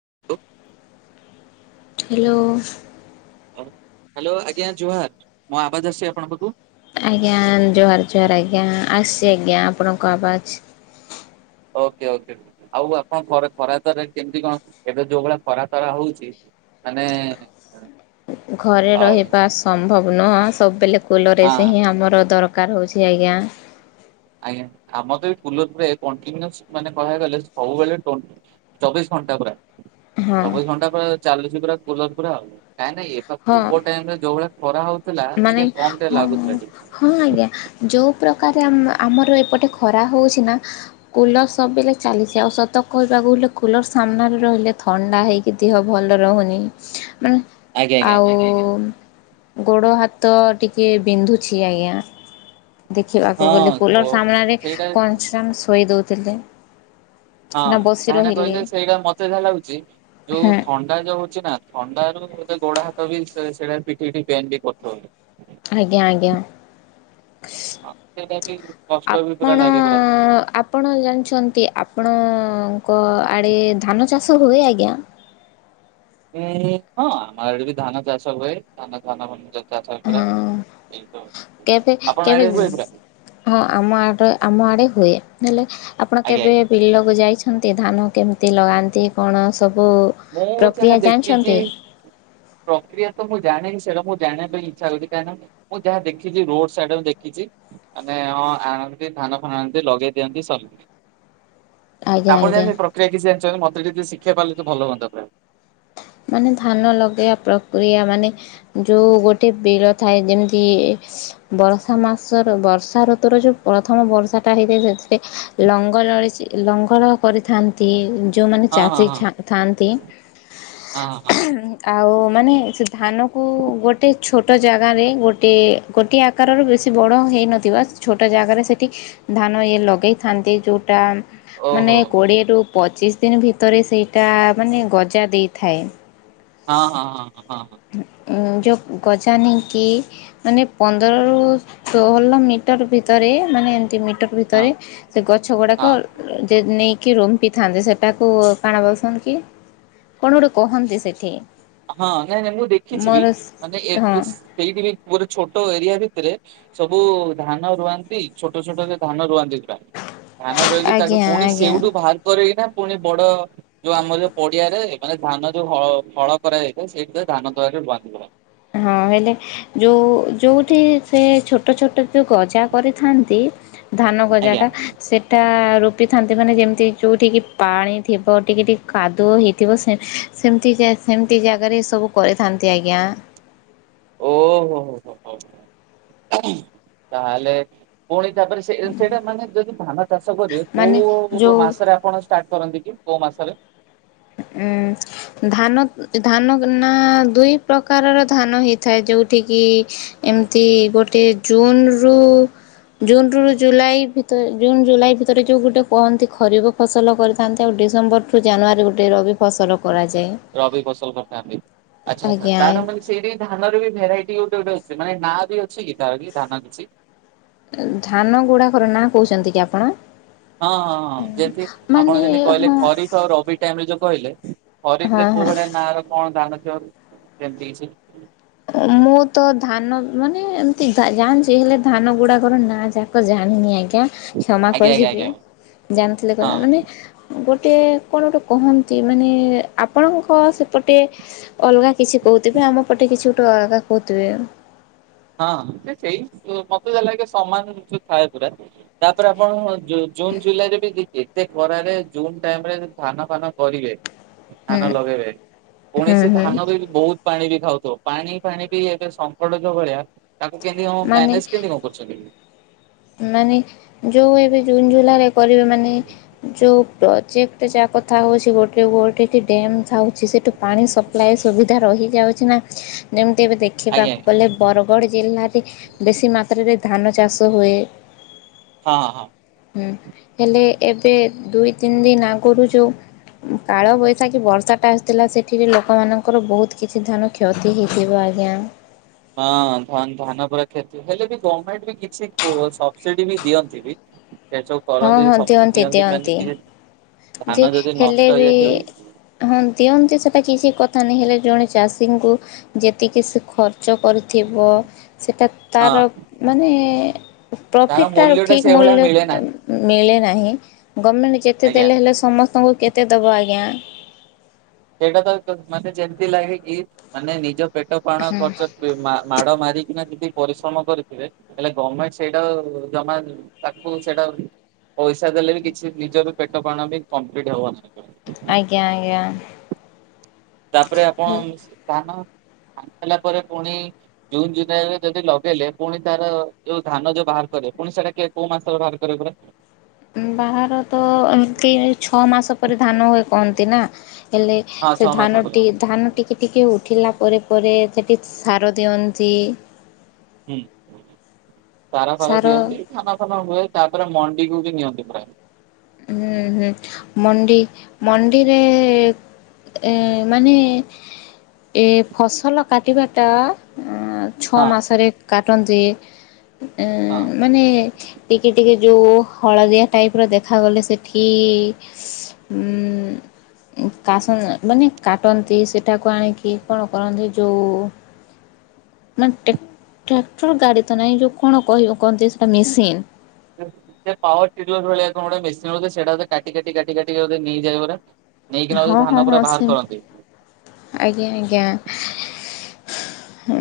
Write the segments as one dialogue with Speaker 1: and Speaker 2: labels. Speaker 1: [inaudible]
Speaker 2: Hello
Speaker 1: hello ଆଜ୍ଞା ଜୁହାର ମୁଁ ଆବାଜ ଆସିଛି ଆପଣ ପାଖକୁ।
Speaker 2: ଆସଛି ଆଜ୍ଞା ଆପଣଙ୍କ ଆବାଜ।
Speaker 1: ଓକେ ଓକେ ଆଉ ଆପଣ ଖରା ତରେ କେମତି କଣ ଏବେ ଯୋଉ ଭଳିଆ ଖରା ତରା ହଉଛି ମାନେ
Speaker 2: ଘରେ
Speaker 1: ଆଉ
Speaker 2: ରହିବା ସମ୍ଭବ ନୁହଁ। ସବବେଲେ ସ୍କୁଲରେ
Speaker 1: ହଁ
Speaker 2: ସେ ହିଁ ଆମର ଦର ଦରକାର ହେଉଛି ଆଜ୍ଞା।
Speaker 1: ଆଜ୍ଞା ଆମ ତ ଏ ଫୁଲରେ କନଟିନିଓସ ମାନେ କହକୁ ଗଲେ ସବୁବେଳେ ଚବିଶ ଘଣ୍ଟା ପୁରା
Speaker 2: ହଁ
Speaker 1: ଚବିଶ ଘଣ୍ଟା ପରେ ଚାଲୁଛି ପୁରା କୋଲାର ପୁରା ଆଉ। କାଁକ ନା ଏବୋ
Speaker 2: ହଁ
Speaker 1: ପୁର୍ବ ଟାଇମ ରେ ଯୋଉ ଭଳି ଖରା ହଉ
Speaker 2: ମାନେ ହଁ ହଁ ହଁ ଆଜ୍ଞା ଯୋଉ ସୁ ପ୍ରକ ଆମର ଏପଟେ ଖରା ହଉଛି ନା କୁଲର ସବୁବେଳେ ଚାଲିଛି ଆଉ ସତ କହିବାକୁ ଗଲେ କୁଲର ସାମ୍ନାରେ ରହିଲେ ଥଣ୍ଡା ହେଇକି ଦେହ ଭଲ ରହୁନି। ମାନେ
Speaker 1: ଆଜ୍ଞା ଆଜ୍ଞା
Speaker 2: ଆଉ ଗୋଡ଼ ହାତ ଟିକେ ବିନ୍ଧୁଛି ଆଜ୍ଞା। ଦେଖିବାକୁ ଗଲେ କୋଲର
Speaker 1: ହଁ
Speaker 2: ସାମ୍ନାରେ
Speaker 1: ସେଇଟା
Speaker 2: କଂଞ୍ଚନ ଶୋଇ ଦଉଛି। ଥିଲେ।
Speaker 1: ହଁ ସେ କାହିଁକିନା କହିଲେ ସେଇଟା ମତେ ଯାହା ଲାଗୁଛି ଯୋଉ
Speaker 2: ହୁଁ
Speaker 1: ଥଣ୍ଡା ଯୋଉ ହଉଛି ନା ଥଣ୍ଡାରୁ ବୋଧେ ଗୋଡ ହାତ ବି ସେ ସେଟା ପିଠି ମିଠି ବେଣ୍ଡ କରିଦୋଉଚି।
Speaker 2: ଆଜ୍ଞା ଆଜ୍ଞା।
Speaker 1: ହଁ ସେଇଟା ବି କଷ୍ଟ ବି ପୁରା
Speaker 2: ଆପଣ
Speaker 1: ଲାଗେ ପୁରା।
Speaker 2: ଆପଣ ଜାଣିଛନ୍ତି ଆପଣ। ଆଙ୍କ ଆଡେ ଧାନ ଚାଷ ହୁଏ ଆଜ୍ଞା।
Speaker 1: ଉଁ ହଁ ଆମର ବି ଧାନ ଚାଷ ହୁଏ ଧାନ ଧାନ ଚାଷ ପୁରା।
Speaker 2: ହଁ
Speaker 1: ଏଇ ସବୁ
Speaker 2: କେବେ
Speaker 1: ଆପଣ
Speaker 2: କେବେ
Speaker 1: ଆଡେ ହୁଏ ପୁରା
Speaker 2: ହଁ ଆମ ଆଡେ ଆମ ଆଡେ ହୁଏ। ନହେଲେ। ଆପଣ
Speaker 1: ଆଜ୍ଞା
Speaker 2: କେବେ
Speaker 1: ଆଜ୍ଞା
Speaker 2: ବିଲକୁ ଯାଇଛନ୍ତି। ଅଛନ୍ତି ଧାନ କେମିତି ଲଗାନ୍ତି କଣ? ସବୁ
Speaker 1: ମୁଁ ଯାହା
Speaker 2: ପ୍ରକ୍ରିୟା
Speaker 1: ଦେଖିଛି
Speaker 2: ଜାଣିଛନ୍ତି
Speaker 1: ପ୍ରକ୍ରିୟା ତ ମୁଁ ଜାଣିନି। ସେଇଟା ମୁଁ ଜାଣିବା ପାଇଁ ଇଚ୍ଛା ହଉଛି କାହିଁକି ନା ମୁଁ ଯାହା ଦେଖିଛି ରୋଡ ସାଇଡ ଦେଖିଛି ମାନେ ଆଣନ୍ତି ଧାନ ଫାନ ଆଣନ୍ତି ଲଗେଇ ଦିଅନ୍ତି ସରେ।
Speaker 2: ଆଜ୍ଞା
Speaker 1: ଆପଣ
Speaker 2: ଆଜ୍ଞା
Speaker 1: ଜାଣିଚନ୍ତି ପ୍ରକ୍ରିୟା କିଛି ଜଣିଛନ୍ତି ମତେ ଟିକେ ଶିଖୁ ଶିଖେଇ ପାରିଲେ ତ ଭଲ ହୁଅନ୍ତା। ତା ପରେ।
Speaker 2: ମାନେ ଧାନ ଲଗେଇବା ପ୍ରକ୍ରିୟା ମାନେ ଯୋଉ ଗୋଟେ ବିଳ ଥାଏ ଯେମିତି ବର୍ଷା ମାସର ବର୍ଷା ଋତୁୁର ଯୋଉ ପ୍ରଥମ ବର୍ଷା ଟା ହେଇଥାଏ ସେଥିରେ ଲଙ୍ଗ ଲ ଲଙ୍ଗଳ କରିଥାନ୍ତି। ଯେଉଁମାନେ
Speaker 1: ହଁ ହଁ
Speaker 2: ଚାଷୀ
Speaker 1: ହଁ
Speaker 2: ଥାଆନ୍ତି।
Speaker 1: ହଁ ହ।
Speaker 2: ଆଉ ମାନେ ସେ ଧାନକୁ ଗୋଟେ ଛୋଟ ଜାଗାରେ ଗୋଟିଏ ଗୋଟିଏ ଆକାରରୁ ବେଶୀ ବଡ଼ ହେଇନଥିବ ସେ ଛୋଟ ଜାଗାରେ ସେଇଠି ଧାନ ଇଏ ଲଗାଇଥାନ୍ତି ଯେଉଁଟା ମାନେ
Speaker 1: ଓହୋ
Speaker 2: କୋଡିଏ ରୁ ପଚିଶ ପଚିଶ ଦିନ ଭିତରେ ସେଇଟା ମାନେ ଗଜା ଦେଇ। ଥାଏ।
Speaker 1: ହଁ ହଁ ହଁ ହ ହଁ ହଁ।
Speaker 2: ଯେଉଁ ଗଜା ନେଇକି ମାନେ ପନ୍ଦରରୁ ଷୋହଲ ମିଟର ଭିତରେ ମାନେ ଏମିତି ମି
Speaker 1: ହଁ
Speaker 2: ଭିତରେ ସେ ଗଛ
Speaker 1: ହଁ
Speaker 2: ଗୁଡ଼ାକ ନେଇ କି ରୁମ ପିଥାନ୍ତି ସେଟାକୁ କଣା ବସନ୍ କି? କଣ ଗୋଟେ କହନ୍ତି ସେଇଠି?
Speaker 1: ହଁ ନାଇଁ ନାଇଁ ମୁଁ ଦେଖିଛିିବି ମାନେ
Speaker 2: ହଁ
Speaker 1: ସେଇଠି ବି ଗୋଟେ ଛୋଟ ଏରିଆ ଭିତରେ ସବୁ ଧାନ ରୁଆନ୍ତି ଛୋଟ ଛୋଟରେ ଧାନ ରୁହନ୍ତି। ଧାନ ରୋଇକି ତାକୁ
Speaker 2: ଆଜ୍ଞା
Speaker 1: ପୁଣି
Speaker 2: ଆଜ୍ଞା
Speaker 1: ସେଇଠୁ ବାହାର କରିକିନା ପୁଣି ବଡ଼ ଯୋଉ ଆମର ଯୋଉ ପଡିଆରେ ମାନେ ଧାନ ଯୋଉ ହ ଫଳ କରାଯାଇଥାଏ ସେଠି ଧାନ ଦ୍ୱାରରେ ବନ୍ଦ କରା
Speaker 2: ହଁ ହେଲେ ଯୋଉ ଯୋଉଠି ସେ ଛୋଟ ଛୋଟ ଯୋଉ ଗଜା କରିଥାନ୍ତି। ଧାନ ଗଜା
Speaker 1: ଆଜ୍ଞା
Speaker 2: ଟା ସେଇଟା ରୋପିଥାନ୍ତି ମାନେ ଯେମିତି ଯୋଉଠିକେ ପାଣି ଥିବ ଟିକେ ଟିକେ କାଦୁଅ ହେଇଥିବ। ସେ ସେମିତି ସେମିତି ଜାଗାରେ ସବୁ କରିଥାନ୍ତି ଆଜ୍ଞା।
Speaker 1: ଓହୋ ହୋ ହୋ ହୋୋ ତାହେଲେ ପୁଣି। ତାପରେ ସେ ସେଇଟା ମାନେ ଯଦି ଧାନ ଚାଷ କଲେ।
Speaker 2: ମାନେ
Speaker 1: କୋଉ
Speaker 2: ଯୋଉ
Speaker 1: ମାସରେ ଆପଣ ଷ୍ଟାର୍ଟ କରନ୍ତି କି କୋଉ ମାସରେ।
Speaker 2: ଉଁ ଧାନ ଧାନ ନା ଦୁଇ ପ୍ରକାରର ଧାନ ହେଇଥାଏ। ଯୋଉଠିକି ଏମିତି ଗୋଟେ ଜୁନୁରୁ ଜୁନ୍ରୁରୁ ଜୁଲାଇ ଭିତରେ ଜୁନ ଜୁଲାଇ ଭିତରେ ଯୋଉ ଗୋଟେ କହନ୍ତି ଖରିଫ୍ ଫସଲ କରିଥାନ୍ତି। ଆଉ ଡିସେମ୍ବରରୁୁ ଜାନୁଆରୀ ଗୋ ର ବି ଫସଲ।
Speaker 1: ରବି ଫସଲ କରିଥାନ୍ତି ଆଚ୍ଛା ଆଛା
Speaker 2: ଆଜ୍ଞା
Speaker 1: ତାର ମାନେ ସେଇଠି ଧାନରେ ବି ଭେରାଇଟି ଗୋଟେ ଗୋଟେ ଅ ସେ ମାନେ ନାଁ ବି ଅଛି କିତାର କି ଧାନ କିଛି।
Speaker 2: ଧା ଧାନ ଗୁଡାକର ନାଁ କହୁଛନ୍ତି କି ଆପଣ।
Speaker 1: ହଁ ହଁ ହଁ ଯେମିତି ଆପଣ
Speaker 2: ମାନେ
Speaker 1: ଯେମିତି କହିଲେ।
Speaker 2: ହଁ
Speaker 1: ଖରିଫ ଆଉ ରବି ଟାଇମ ରେ ଯୋଉ କହିଲେ ଖରିଫ
Speaker 2: ହଁ
Speaker 1: ରେ କୋଉ
Speaker 2: ହଁ।
Speaker 1: ଭଳିଆ ନାଁ ର କଣ ଧାନ ଥିବ। ସେମିତି କିଛି।
Speaker 2: ମୁଁ ତ ଧାନ ମାନେ ଏମତି ଜାଣିଛି। ହେଲେ ଧାନ ଗୁଡ଼ାକର ନାଁ ଯାକ ଜାଣିନି ଆଜ୍ଞା। କ୍ଷମା
Speaker 1: ଆଜ୍ଞା ଆଜ୍ଞା
Speaker 2: କରିବେ
Speaker 1: ଆଜ୍ଞା।
Speaker 2: ଜାଣଥିଲେ କ ମାନେ।
Speaker 1: ହଁ
Speaker 2: ଗୋଟେ କଣ ଗୋଟେ କହନ୍ତି। ମାନେ ଆପଣଙ୍କ ସେପଟେ ଅଲଗା କିଛି କହୁଥିବେ। ଆମ ପଟେ କିଛି ଟ ଆଳଗା କଥୁବେ।
Speaker 1: ହଁ ସେଇ ମତେଲାଗେ ସମାନ ଥାଏ। ପୁରା ତାପରେ ଆପଣ ଜୁନ ଜୁଲାଇ ରେ ବି ଏତେ ଖରାରେ ଜୁନ ଟାଇମ ରେ ଧାନ ଫାନ କରିବେ।
Speaker 2: ହୁଁ
Speaker 1: ଧାନ ଲଗେଇବେ ପୁଣି
Speaker 2: ହୁଁ
Speaker 1: ସେ
Speaker 2: ହୁଁ
Speaker 1: ଧାନ ବି ବହୁତ ପାଣି ବି ଖାଉ ତ ପାଣି ଫାଣି ବି ଏବେ ସଙ୍କଟ ଯଭଳିଆ। ତାକୁ କେମିତି ହ
Speaker 2: ମାନେ
Speaker 1: ମ୍ୟାନେଜ୍ କେମିତି କଁ କରୁଛନ୍ତି।
Speaker 2: ମାନେ ଯୋଉ ଏବେ ଜୁନ୍ ଜୁ ଲାଇ କରିବେ ମାନେ ଯୋଉ ପ୍ର ଚେକ୍ଟ ଯାକଥାଉଛି ଗୋଟେ ଗୋଟେ ଡ୍ୟାମ୍ ଥାଉଛି। ସେଇଠୁ ପାଣି ସପ୍ଲାଏ ସୁବିଧା ରହିଯାଉଛି। ନା ଯେମିତି ତେବେ
Speaker 1: ଆଜ୍ଞା
Speaker 2: ଦେଖିବାକୁ। ଗଲେ ବରଗଡ଼ ଜିଲ୍ଲାରେ ବେଶୀ ମାତ୍ରାରେ ଧାନ ଚାଷ ହୁଏ।
Speaker 1: ହଁ ହଁ।
Speaker 2: ହୁଁ ହେଲେ ଏବେ ଦୁଇ ତିନି ଦିନ ଆଗରୁ ଯେଉଁ କାଳବୈଶାଖୀ ବର୍ଷାଟା ଆସିଥିଲା। ସେଠରେ ଲୋକମାନଙ୍କର ବହୁତ କିଛି ଧାନ କ୍ଷତି ହେଇଥିବ ଆଜ୍ଞା।
Speaker 1: ହଁ ଧ ଧାନ ପରା କ୍ଷତି ହେଲେ ବି ଗଭର୍ଣମେଣ୍ଟ ବି କିଛି ଉ ସବସିଡି ବି ଦିଅନ୍ତି ବି। ସେସବୁ କରନ୍ତି ସ ଦିଅନ୍ତି ମାନ କି ଧାନ
Speaker 2: ଯେ
Speaker 1: ଯଦି
Speaker 2: ହେଲେ
Speaker 1: ନଷ୍ଟ
Speaker 2: ବି
Speaker 1: ହେଇଯାଇଥିବ
Speaker 2: ହଁ ଦିଅନ୍ତି ସେଟା କିଛି କଥା ନାହିଁ। ହେଲେ ଜଣେ ଚାଷୀଙ୍କୁ ଯେତିକି ସେ ଖର୍ଚ୍ଚ କରିଥିବ। ସେଇଟା
Speaker 1: ହଁ
Speaker 2: ତର ମାନେ
Speaker 1: ତାର
Speaker 2: ପ୍ରଫିଟ୍ଟା
Speaker 1: ମୂଲ୍ୟ ଟା
Speaker 2: ଠିକ୍ ମୂଲ୍ୟ
Speaker 1: ସେଇଭଳିଆ
Speaker 2: ମି
Speaker 1: ମିଳେ ନାହିଁ
Speaker 2: ମିଳେ ନାହିଁ। ଳେ ଗମେଣ୍ଟ୍ ଯେତେ
Speaker 1: ଆଜ୍ଞା।
Speaker 2: ଲେ ହେଲେ ସମସ୍ତଙ୍କୁ କେ ତେ ଦବ ଆଞା।
Speaker 1: ସେଇଟା ତ ମତେ ଯେମିତି ଲାଗେ କି ମାନେ ନିଜ ପେଟ ପାାଣ ଖର୍ଚ୍ଚ ଉ ମା ମାଡ଼ ମାରିକି। ନା ଯଦି ପରିଶ୍ରମ କରିଥିବେ ହେଲେ ଗଭର୍ଣ୍ଣମେଣ୍ଟ ସେଇଟା ଜମା ତାକୁ ସେଇଟା ପଇସା ଦେଲେ ବି କିଛି ନିଜ ବି ପେଟ ପାଣ ବି କମ୍ପ୍ଲିଟ ହେବ ନାହିଁ।
Speaker 2: ଆଜ୍ଞା ଆଜ୍ଞା
Speaker 1: ତାପରେ ଆପଣ ଧାନ ଧାନ ହେଲା ପରେ ପୁଣି ଜୁନ ଜୁଲାଇ ରେ ଯଦି ଲଗେଇଲେ ପୁଣି ତାର ଯୋଉ ଧାନ ଯୋଉ ବାହାର କରେ ପୁଣି ସେଟା କିଏ କୋଉ ମାସରେ ବାହାର କରିବ ପରା
Speaker 2: ବାହାର ତ ଏମିତି ଛଅ ମାସ ପରେ ଧାନ ହୁଏ କହନ୍ତି ନା ହେଲେ
Speaker 1: ହଁ
Speaker 2: ସେ
Speaker 1: ଛଅ ମାସ
Speaker 2: ଧାନ
Speaker 1: ପରେ
Speaker 2: ଟିକେ ଧାନ ଟିକେ ଟିକେ ଉଠିଲା ପରେ ପରେ ସେଠି ସାର ଦିଅନ୍ତି
Speaker 1: ହୁଁ ସାର ଫାର
Speaker 2: ସାର
Speaker 1: ଦିଅନ୍ତି ଧାନ ଫାନ ହୁଏ ତାପରେ ମଣ୍ଡିକୁ ବି ନିଅନ୍ତି। ହଉ।
Speaker 2: ହୁଁ ହୁଁ ମଣ୍ଡି ମଣ୍ଡିରେ ଏ ମାନେ ଏ ଫସଲ କାଟିବାଟା ଛଅ
Speaker 1: ହଁ
Speaker 2: ମାସରେ କା କାଟନ୍ତି। ଅ
Speaker 1: ହଁ।
Speaker 2: ମାନେ ଟିକେ ଟିକେ ଯୋଉ ହଳଦିଆ ଟାଇପ ର ଦେଖା ଦେଖାଗଲେ ସେଠି ଉ କାସ ମାନେ କାଟନ୍ତି ସେଟାକୁ ଆଣିକି କଣ କରନ୍ତି ଯୋଉ ମାନେ ଟ୍ରାକ୍ଟର ଗାଡ଼ି ତ ନାହିଁ ଯୋଉ କଣ କହିବ କହନ୍ତି ସେଟା ମେସିନ୍
Speaker 1: ପାୱାର ଟେଲର ଭଳିଆ କଣ ଗୋଟେ ମେସିନ୍ ସେଇଟା ଗୋଟେ କାଟି କାଟି କାଟି କାଟି ନେଇଯାଏ ପୁରା ନେଇକିନା ବୋଧେ
Speaker 2: ହଁ ହଁ
Speaker 1: ଧାନ ପୁରା
Speaker 2: ହଁ ସେ
Speaker 1: ବାହାର କରନ୍ତି
Speaker 2: ଆଜ୍ଞା ଆଜ୍ଞା।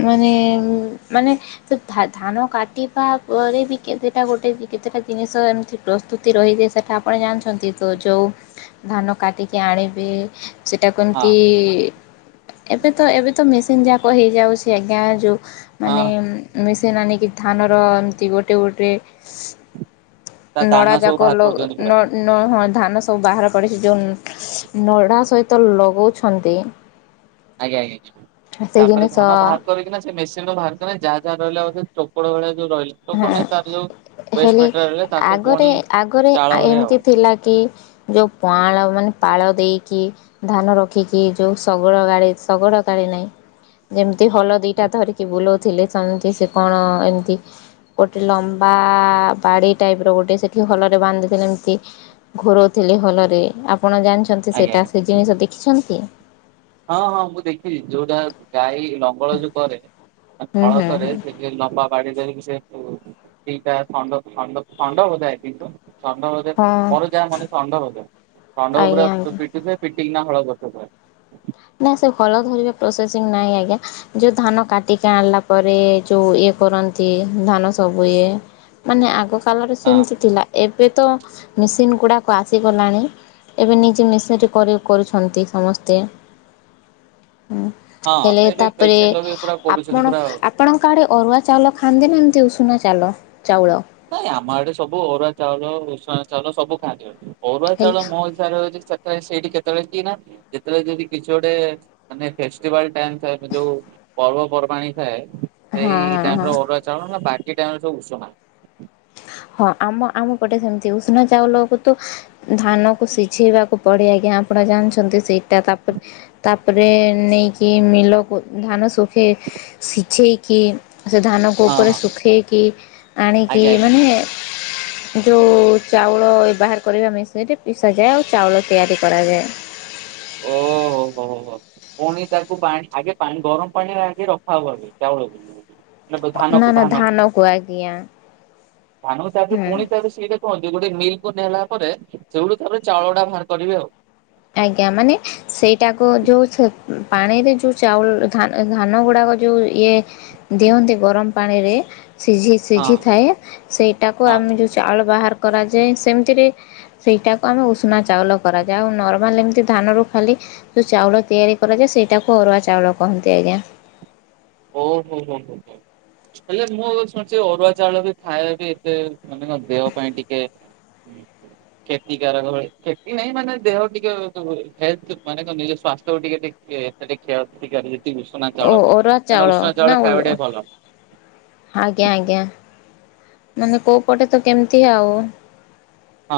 Speaker 2: ମାନେ ମାନେ ଧାନ କାଟିବା ପରେ ବି କେତେଟା ଗୋଟେ କେତେଟା ଜିନିଷ ଏମିତି ପ୍ରସ୍ତୁତି ରହିଛି ସେଟା ଆପଣ ଜାଣିଛନ୍ତି ତ ଯୋଉ ଧାନ କାଟିକି ଆଣିବେ ସେଇଟା
Speaker 1: ହଁ
Speaker 2: କେମିତି ଏବେ ତ ଏବେ ତ ମେସିନ୍ ଯାକ ହେଇଯାଉଛି ଛି ଆଜ୍ଞା ଯୋଉ
Speaker 1: ହଁ
Speaker 2: ମାନେ ମେସିନ୍ ସେ ନାନ କି ଧାନର ଏମତି ଗୋଟେ ଗୋଟେ
Speaker 1: ତା
Speaker 2: ନଡ଼ା
Speaker 1: ଦାନା ସବୁ
Speaker 2: ଯାକ
Speaker 1: ବାହାର
Speaker 2: ଲ
Speaker 1: କରିଦିଅନ୍ତି
Speaker 2: ନ
Speaker 1: ପୁରା।
Speaker 2: ନ ନ ହଁ ଧାନ ସବୁ ବାହାର କରିକି ଯୋଉ ନଡ଼ା ସହିତ ଲଗଉଛନ୍ତି
Speaker 1: ଆଜ୍ଞା ଆଜ୍ଞା
Speaker 2: ସେ
Speaker 1: ତାପରେ
Speaker 2: ଜିନିଷ
Speaker 1: ଧାନ ବାହାର କରିକିିନା ସେ ମେସିନ୍ ରୁ ବାହାର କରି ଯାହା ଯାହା ରହିଲା ବୋଧେ ଉପର ବେଳା
Speaker 2: ହଁ ହେଲେ
Speaker 1: ମେଟେରିଆଲ ରହିଲା ତାକୁ
Speaker 2: ଆଗରେ
Speaker 1: ପୁଣି
Speaker 2: ଆଗରେ
Speaker 1: ଚାଳ ଭଳିଆ ଆଉ
Speaker 2: ଏମିତି ଥିଲା କି ଯୋଉ ପାଆଁଳ ମାନେ ପାଳ ଦେଇକି ଧାନ ରଖିକି ଯୋଉ ଶଗଡ଼ ଗାଡ଼ିରେ ଶଗଡ଼ ଗାଡ଼ି ନାଇଁ ଯେମିତି ଯେମିତି ହଲ ଦିଟା ଧରିକି ବୁଲଉ ଥିଲେ ଯେମିତି ସେ କଣ ଏମିତି ଗୋଟେ ଲମ୍ବା ବାଡ଼ି ଟାଇପ ର ଗୋଟେ ସେଠି ହଲ ରେ ବାନ୍ଧିଥିଲେ ଏମତି ଘୋରଉଥିଲି ହଲରେ ଆ ଆପଣ ଜାଣିଛନ୍ତି
Speaker 1: ଆଜ୍ଞା
Speaker 2: ସେଇଟା
Speaker 1: ଆଜ୍ଞା।
Speaker 2: ସେ ଜିନିଷ ଦେଖିଛନ୍ତି?
Speaker 1: ହଁ ହଁ ମୁଁ ଦେଖିଛି ଯୋଉଟା ଗାଈ ଲଙ୍ଗଳ ଯୋଉ କରେ
Speaker 2: ହୁଁ ହୁଁ
Speaker 1: ହଳକରେ
Speaker 2: ହୁଁ
Speaker 1: ସେ ଯୋଉ ଲମ୍ବା ବାଡ଼ି ଧରିକି ସେଇଠୁ ସେଇଟା ଥଣ୍ଡ ଥଣ୍ଡ ଥଣ୍ଡ ବୋଧେ ଷଣ୍ଢ ବୋଧେ
Speaker 2: ହଁ
Speaker 1: ମୋର ଯାହା ମାନେ ଷଢ ବୋଧେ। ଷଣ୍ଢକୁ ପୁରା
Speaker 2: ଆଜ୍ଞା ଆଜ୍ଞା
Speaker 1: ପିଟିଥିଲେ। ପିତିକିନା। ହଳ ବ [inaudible]
Speaker 2: ନା ସେ ହଳ ଧରିବା ପ୍ରୋସେସିଂ ନାହିଁ ଆଜ୍ଞା ଯୋଉ ଧାନ କାଟିକି ଆଣିଲା ପରେ ଯୋଉ ଇଏ କରନ୍ତି ଧାନ ସବୁ ଇଏ ମାନେ ଆଗ କଲର୍
Speaker 1: ହଁ।
Speaker 2: ସେମିତି ଥିଲା ଏବେ ତ ମେସିନ୍ ଗୁଡ଼ାକ ଆସିଗଲାଣି ଏବେ ନିଜେ ମେସିନ କରି କରୁଛନ୍ତି ସମସ୍ତେ। ହଁ ହେଲେ
Speaker 1: ହଁ ଏବେ
Speaker 2: ତାପରେ
Speaker 1: ପେସେଣ୍ଟ ଲଗେଇ ପୁରା କରୁଛନ୍ତି
Speaker 2: ଆପଣ
Speaker 1: ପୁରା ଆଉ।
Speaker 2: ଆପଣଙ୍କ ଆଡେ ଅରୁଆ ଚାଉଲ ଖାଆନ୍ତି ନା ଏମିତି ଉସ୍ ଶୁ ଚାଲ
Speaker 1: ନାଇଁ ଆମ ଆଡେ ସବୁ ଅରୁଆ ଚାଉଳ ଉସ୍ ନା ଚାଉଲ ସବୁ ଖାଆନ୍ତି। ଅରୁଆ
Speaker 2: ହେଲେ
Speaker 1: ଚାଉଳ ମୋ ହିସବାରେ ହଉଚି ସେ ସେଇଠି କେତେବେଳେ କି ନା ଯେତେବେଳେ ଯଦି କିଛି ଗୋଟେ ମାନେ ଫେଷ୍ଟିଭାଲ ଟାଇମ ଥାଏ ଯୋଉ ପର୍ବପର୍ବାଣି ଥାଏ
Speaker 2: ହଁ
Speaker 1: ସେଇ
Speaker 2: ହଁ।
Speaker 1: ଟାଇମରେ ଅରୁଆ ଚାଉଳ ନା ବା ସେଇଟାଇମେ ସବ ଉସୁନା।
Speaker 2: ହଁ ଆମ ଆମ ପଟେ ସେମିତି ଉଷୁନା ଚାଉଲ କୁ ତ ଧାନ କୁ ସିଝେଇବାକୁ ପଡେ ଆଜ୍ଞା ଆପଣ ଜାଣିଛନ୍ତି ସେଇଟା ତାପରେ ତାପରେ ନେଇକି ମିଲକୁ ଧାନ ଶୁଖେଇ ସିଝେଇକି ସେ ଧାନକୁ
Speaker 1: ହଁ
Speaker 2: ଉପରେ
Speaker 1: ହଁ
Speaker 2: ଶୁଖେଇକି ଆଣିକି
Speaker 1: ଆଜ୍ଞା ଆଜ୍ଞା।
Speaker 2: ମାନେ ଯୋଉ ଚାଉଳ ବାହାର କରିବା ମେସିନରେ ପିସାଯାଏ ଆଉ ଚାଉଳ ତିଆରି କରାଯାଏ।
Speaker 1: ଓହୋ ହୋୋ ପୁଣି ତାକୁ ପାଣି ଆଗେ ପାଣି ଗରମ ପାଣିରେ ଆଗେ ରଖା ହବ ଆଗେ ଚାଉଳକୁ। ଏ
Speaker 2: ନା
Speaker 1: ଧାନକୁ
Speaker 2: ନା
Speaker 1: ଧାନକୁ
Speaker 2: ଆଜ୍ଞା
Speaker 1: ଧାନକୁ ତାପରେ
Speaker 2: ହୁଁ।
Speaker 1: ପୁଣି ତାକୁ ସିରେ କୁହନ୍ତି ଗୋଟେ ମିଲ କୁ ନେଲା ପରେ ସେଗୁଠୁ ତାପରେ ଚାଉଳ ଟା ବାହାର କରିବେ ଆଉ।
Speaker 2: ଆଜ୍ଞା ମାନେ ସେଇଟାକୁ ଯୋଉ ପାଣିରେ ଯୋଉ ଚାଉଳ ଧାନ ଧାନ ଗୁଡ଼ାକ ଯୋଉ ଇଏ ଦିଅନ୍ତି ଗରମ ପାଣିରେ ସିଝି ସିଝି
Speaker 1: ଆଉ
Speaker 2: ଥାଏ ସେଇଟାକୁ
Speaker 1: ହଁ
Speaker 2: ଆମେ ଯୋଉ ଚାଉଳ ବାହାର କରାଯା ଯେ ସେମିତିରେ ସେଇଟାକୁ ଆମେ ଉଷୁନା ଚାଉଳ କରାଯାଏ ଆଉ ନ ମାନେ ଏମିତି ଧାନ ର ଖାଲି ଯୋଉ ଚାଉଳ ତିଆରି କରାଯାଏ ସେଇଟାକୁ ଅରୁଆ ଚାଉଳ କହନ୍ତି ଆଜ୍ଞା
Speaker 1: ଓହୋ ହୋ ହୋ ହୋ ହେଲେ ମୁଁ ଶୁଣିୁଛି ଅରୁଆ ଚାଉଳ ବି ଖାଇବା ବି ଏତେ ମାନେଙ୍କ ଦେହ ପାଇଁ ଟିକେ କ୍ଷତିକାରକ ଭଳି କ୍ଷତି ନାହିଁ ମାନେ ଦେହ ଟିକେ ହେଲଥ ମାନେ ତ ନିଜ ସ୍ୱାସ୍ଥ୍ୟକୁ କ୍ଷତିକରି ଉଷୁନା
Speaker 2: ଓ
Speaker 1: ଚାଳ ପାଇଁ।
Speaker 2: ଅରୁଆ ଚାଉଳ ନା ଉଁ ହଁ ଆଜ୍ଞା ଆଜ୍ଞା। ମାନେ କୋଉ ପଟେ ତ କେମିତି ଆଉ
Speaker 1: ହଁ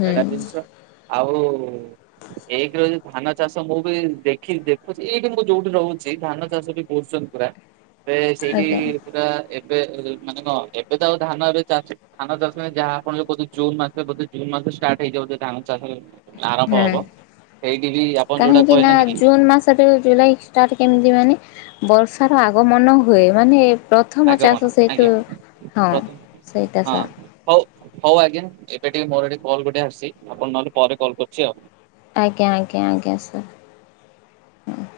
Speaker 2: ହୁଁ
Speaker 1: ଜିନିଷ ଆଉ ଏକରେ ଯଦି‌ ଧାନ ଚାଷ ମୁଁ ବି ଦେଖୁ ଦେଖୁଛି ଏଇଠି ମୁଁ ଯୋଉଠି ରହୁଛି ଧାନ ଚାଷ ବି କରୁସନ ପୁରା। ସେଇଠି
Speaker 2: ଆଜ୍ଞା
Speaker 1: ପୁରା ଏ ଏବେ ମାନେ କଣ ଏବେ ତ ଆଉ ଧାନ ଏବେ ଚାଷ ଧାନ ଚାଷ ପାଇଁ ଯାହା ଆପଣ ଯଉ କହୁଚ ଜୁନ୍ ମାସ ବୋଧେ ଜୁନ୍ ମାସ ଷ୍ଟାର୍ଟ ହେଇଯାଉଚି ଧାନ ଚାଷ। ଆରମ୍ଭ
Speaker 2: ହୁଁ
Speaker 1: ହବ ସେଇଠି ବି
Speaker 2: [inaudible]
Speaker 1: ଆପଣ ଯୋଉଟା
Speaker 2: କାହିଁକି ନା
Speaker 1: କହିଲେନି କି
Speaker 2: ଜୁନ ମାସରୁ ଜୁଲାଇ ଷ୍ଟାର୍ଟ କେମିତି ମାନେ ବର୍ଷାର ଆଗମନ ହୁଏ। ମାନେ ପ୍ରଥମ
Speaker 1: ଆଗମନ
Speaker 2: ଚାଷ ସେଇଠୁ
Speaker 1: ଆଜ୍ଞା
Speaker 2: ହଁ
Speaker 1: ପ୍ରଥମ
Speaker 2: ସେଇଟା
Speaker 1: ହଁ
Speaker 2: ସ
Speaker 1: ହଉ ହଉ ଆଜ୍ଞା ଏବେ ଟିକେ ମୋର ଏଠି କଲ୍ ଗୋଟେ ଆସିଛି ଆପଣ ନହେଲେ ପରେ କଲ୍ କରୁଛି ଆଉ
Speaker 2: ଆଜ୍ଞା ଆଜ୍ଞା ଆଜ୍ଞା ସାର୍ ହଁ